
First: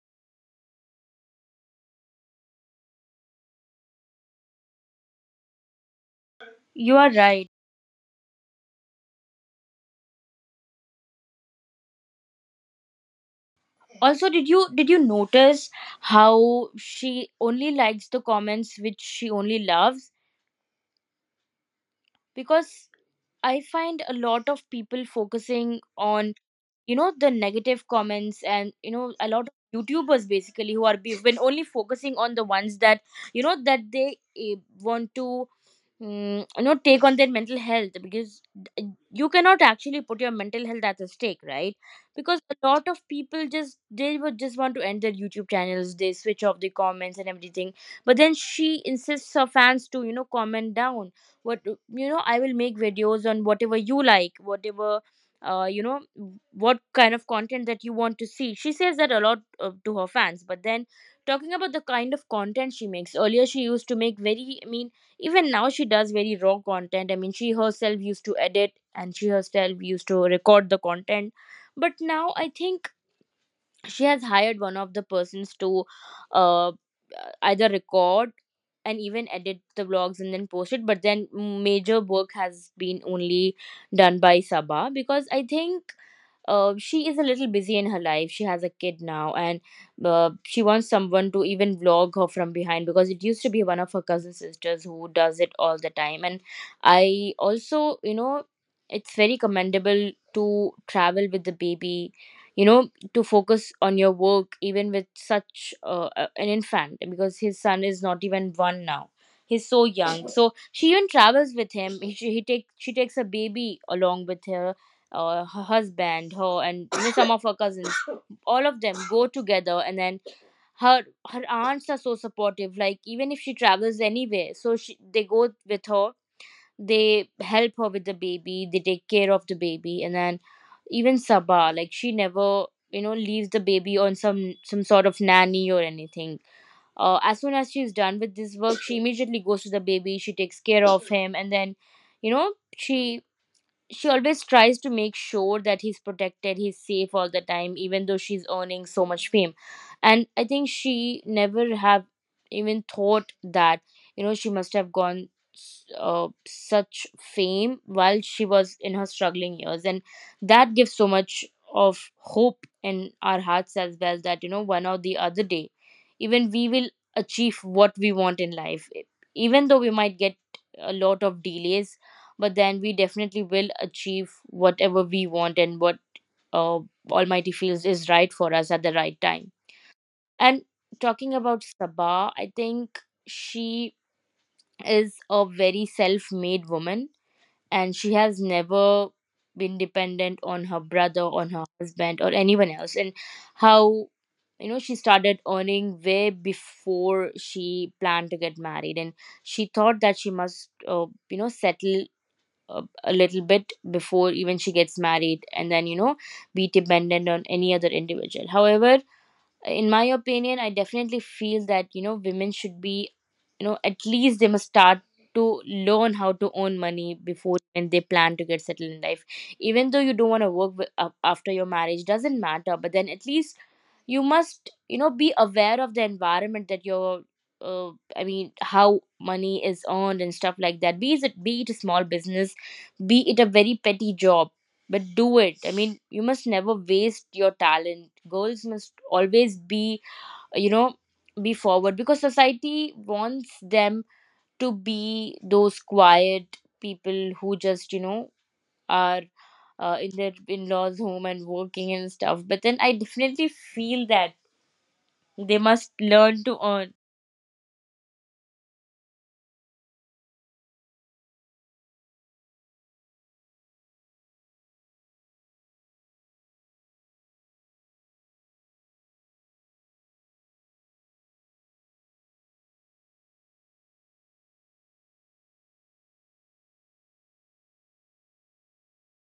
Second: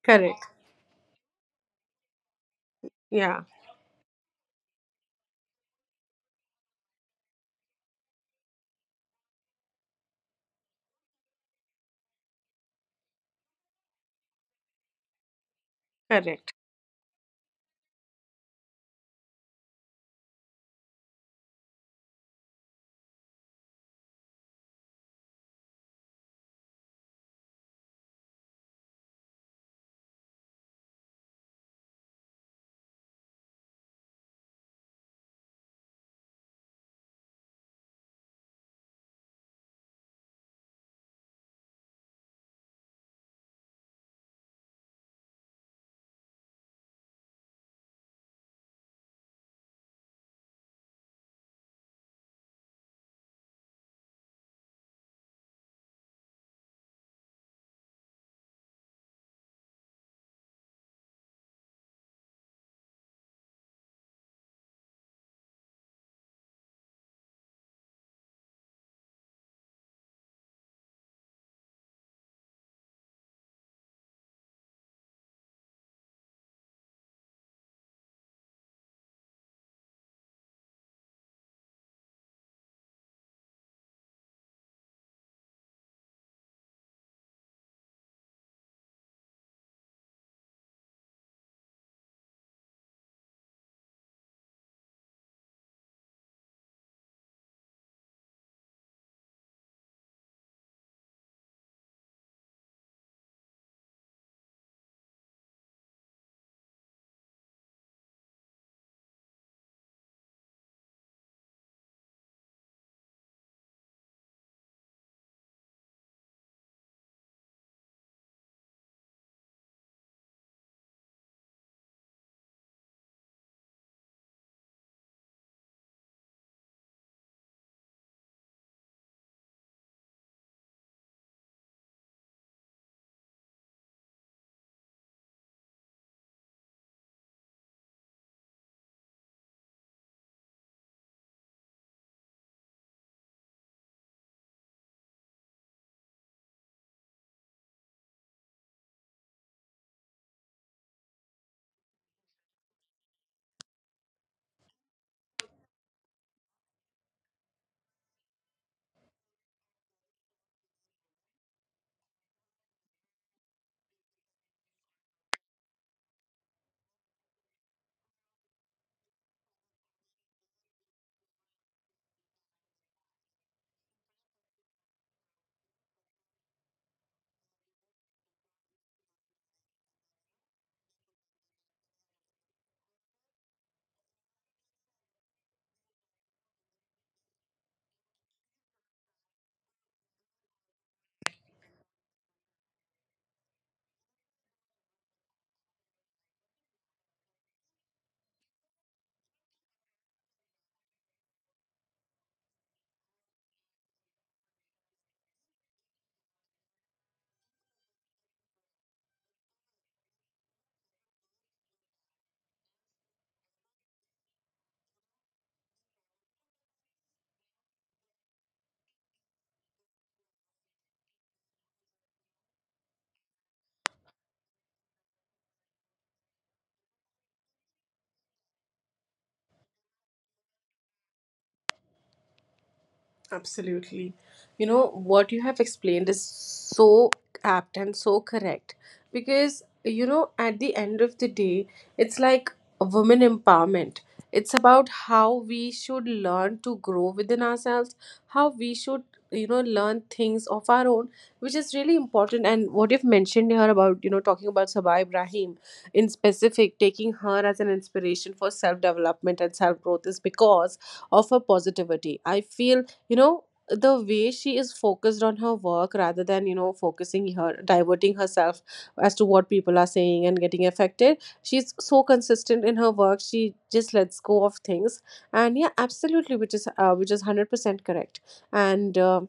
S2: Correct. Yeah,
S1: You are right. Also, did you notice
S2: correct.
S1: how she only likes the comments which she only loves? Because I find a lot of people focusing on, you know, the negative comments. And, you know, a lot of youtubers basically who are been only focusing on the ones that, you know, that they want to you know, take on their mental health. Because you cannot actually put your mental health at the stake, right? Because a lot of people just, they would just want to end their youtube channels, they switch off the comments and everything. But then she insists her fans to, you know, comment down what, you know, I will make videos on whatever you like, whatever, you know, what kind of content that you want to see. She says that a lot to her fans. But then, talking about the kind of content she makes earlier, she used to make very, I mean, even now she does very raw content. I mean, she herself used to edit and she herself used to record the content. But now I think she has hired one of the persons to uh, uh, either record and even edit the vlogs and then post it. But then major work has been only done by Sabah. Because I think she is a little busy in her life. She has a kid now, and she wants someone to even vlog her from behind, because it used to be one of her cousin sisters who does it all the time. And I also, you know, it's very commendable to travel with the baby. You know, to focus on your work even with such an infant. Because his son is not even one now, he's so young. So she even travels with him. He, she, he take, She takes a baby along with her, her husband, her, and you know, some of her cousins, all of them go together. And then her her aunts are so supportive, like even if she travels anywhere, so they go with her. They help her with the baby, they take care of the baby. And then even Sabah, like, she never, you know, leaves the baby on some sort of nanny or anything. As soon as she's done with this work, she immediately goes to the baby, she takes care of him. And then, you know, she always tries to make sure that he's protected, he's safe all the time, even though she's earning so much fame. And I think she never have even thought that, you know, she must have gone such fame while she was in her struggling years, and that gives so much of hope in our hearts as well, that you know, one or the other day, even we will achieve what we want in life, even though we might get a lot of delays, but then we definitely will achieve whatever we want and what uh, Almighty feels is right for us at the right time. And talking about Sabah, I think she is a very self made woman, and she has never been dependent on her brother, on her husband, or anyone else. And how, you know, she started earning way before she planned to get married. And she thought that she must, you know, settle a little bit before even she gets married, and then, you know, be dependent on any other individual. However, in my opinion, I definitely feel that, you know, women should be, you know, at least they must start to learn how to earn money before when they plan to get settled in life. Even though you don't want to work with, after your marriage, doesn't matter, but then at least you must, you know, be aware of the environment that you're uh, I mean, how money is earned and stuff like that. Be it a small business, be it a very
S2: Absolutely.
S1: petty job.
S2: You know,
S1: But
S2: what
S1: do
S2: you
S1: it.
S2: have
S1: I mean,
S2: explained is
S1: you must never
S2: so
S1: waste your
S2: apt and
S1: talent.
S2: so
S1: Girls
S2: correct,
S1: must always
S2: because,
S1: be,
S2: you know, at
S1: you
S2: the
S1: know,
S2: end of the
S1: be
S2: day,
S1: forward.
S2: it's
S1: Because
S2: like a
S1: society
S2: woman
S1: wants
S2: empowerment.
S1: them
S2: It's
S1: to
S2: about how
S1: be
S2: we
S1: those
S2: should
S1: quiet
S2: learn to grow
S1: people
S2: within
S1: who just,
S2: ourselves,
S1: you know,
S2: how we should,
S1: are
S2: you know, learn
S1: in their
S2: things of our
S1: in-laws
S2: own,
S1: home and
S2: which is
S1: working
S2: really
S1: and stuff.
S2: important.
S1: But
S2: And
S1: then
S2: what
S1: I
S2: you've
S1: definitely
S2: mentioned here about,
S1: feel
S2: you know,
S1: that
S2: talking about Sabah Ibrahim
S1: they must
S2: in
S1: learn to
S2: specific,
S1: earn.
S2: taking her as an inspiration for self development and self growth is because of her positivity. I feel, you know, the way she is focused on her work, rather than, you know, focusing her, diverting herself as to what people are saying and getting affected, she's so consistent in her work, she just lets go of things. And yeah, absolutely, which is, which is 100% correct. And um,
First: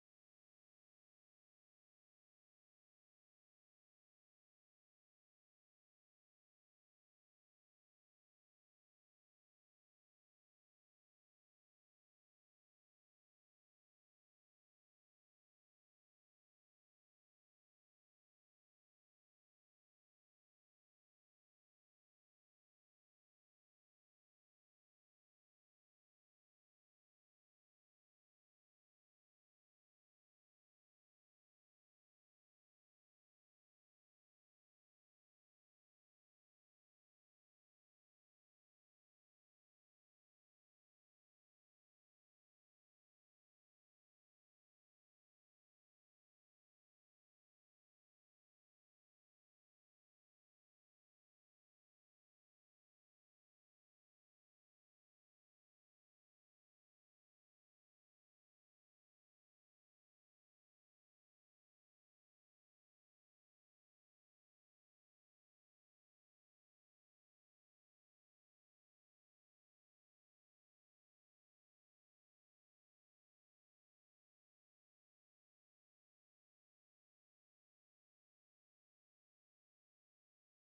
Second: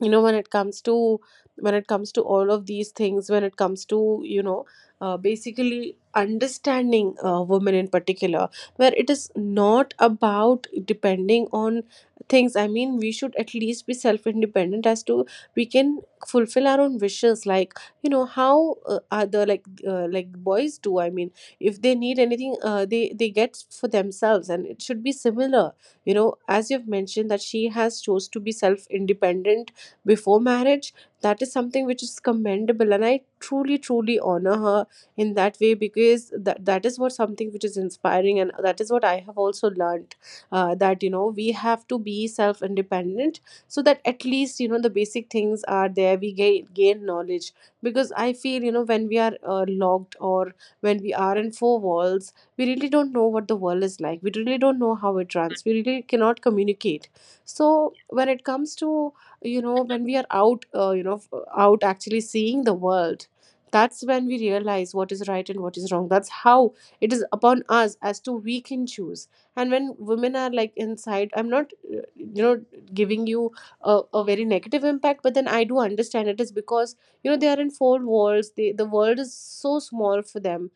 S2: you know, when it comes to all of these things, when it comes to, you know, basically understanding, women in particular, where it is not about depending on things. I mean, we should at least be self independent as to we can fulfill our own wishes, like, you know, how other like boys do. I mean, if they need anything, they get for themselves, and it should be similar. You know, as you've mentioned, that she has chose to be self independent before marriage. That is something which is commendable, and I truly truly honor her in that way, because that is what something which is inspiring, and that is what I have also learned, that, you know, we have to be self independent, so that at least, you know, the basic things are there, we gain knowledge. Because I feel, you know, when we are locked, or when we are in four walls, we really don't know what the world is like, we really don't know how it runs, we really cannot communicate. So when it comes to, you know, when we are out, out actually seeing the world, that's when we realize what is right and what is wrong. That's how it is upon us as to we can choose. And when women are like inside, I'm not, you know, giving you a very negative impact, but then I do understand it is because, you know, they are in four walls, the world is so small for them,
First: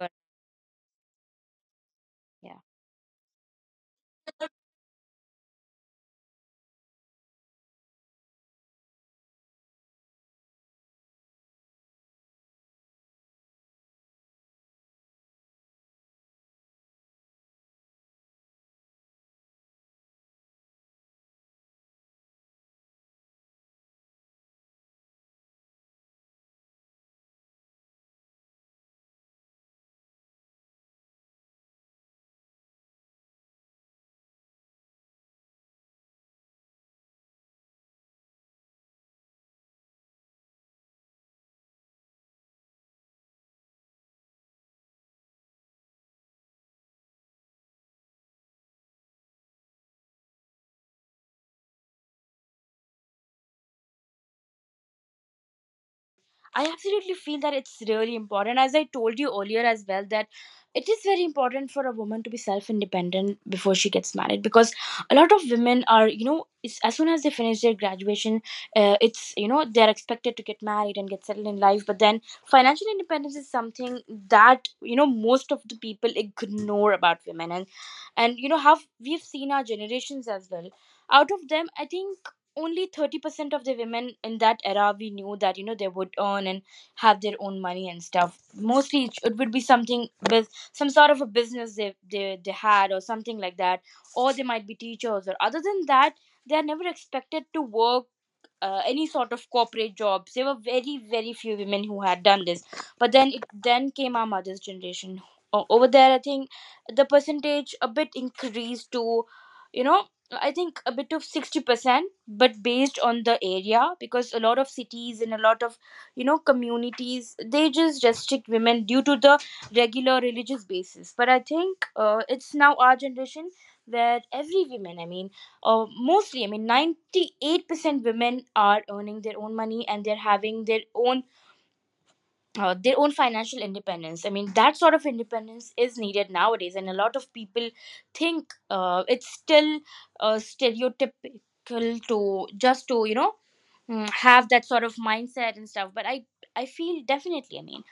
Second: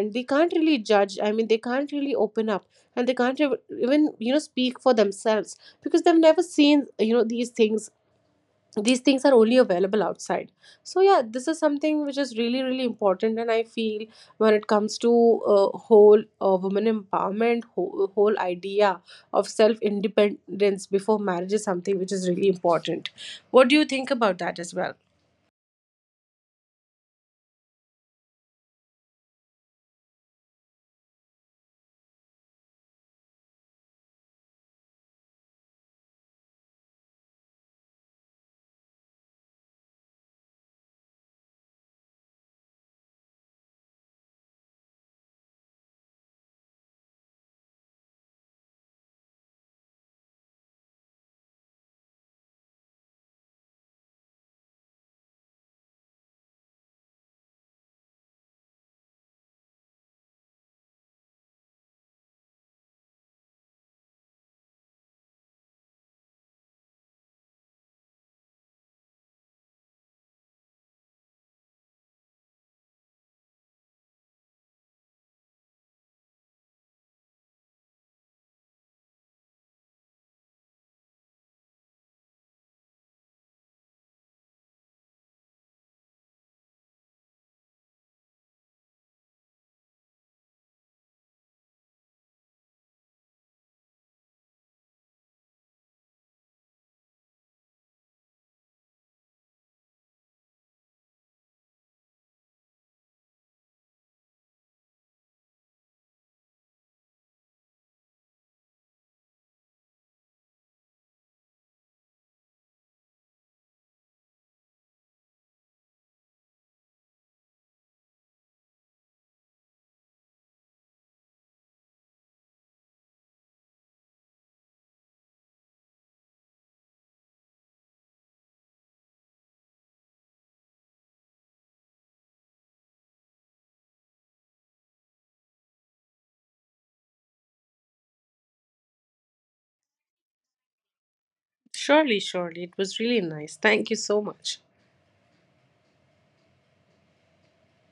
S1: But,
S2: they can't really judge. I mean, they can't really open
S1: yeah.
S2: up, and they can't even, you know, speak for themselves, because they've never seen, you know, these things. These things are only available outside. So yeah, this is something which is really really important. And I feel, when it comes to, whole women empowerment, whole idea of self independence before marriage is something which is really important. What do you think about that as well?
S1: I absolutely feel that it's really important, as I told you earlier as well, that it is very important for a woman to be self independent before she gets married. Because a lot of women are, you know, it's, as soon as they finish their graduation, it's, you know, they're expected to get married and get settled in life. But then financial independence is something that, you know, most of the people ignore about women. And you know, how we've seen our generations as well. Out of them, I think only 30% of the women in that era, we knew that, you know, they would earn and have their own money and stuff. Mostly it, it would be something with some sort of a business they had, or something like that, or they might be teachers. Or other than that, they are never expected to work any sort of corporate jobs. There were very very few women who had done this. But then it, then came our mother's generation. Over there, I think the percentage a bit increased to, you know, I think a bit of 60%, but based on the area. Because a lot of cities and a lot of, you know, communities, they just restrict women due to the regular religious basis. But I think it's now our generation where every woman, I mean, mostly, I mean, 98% women are earning their own money, and they're having their own financial independence. I mean, that sort of independence is needed nowadays, and a lot of people think it's still stereotypical
S2: Surely,
S1: to
S2: surely it
S1: just
S2: was
S1: to, you
S2: really
S1: know,
S2: nice, thank you so
S1: have
S2: much.
S1: that sort of mindset and stuff. But I feel definitely. I mean,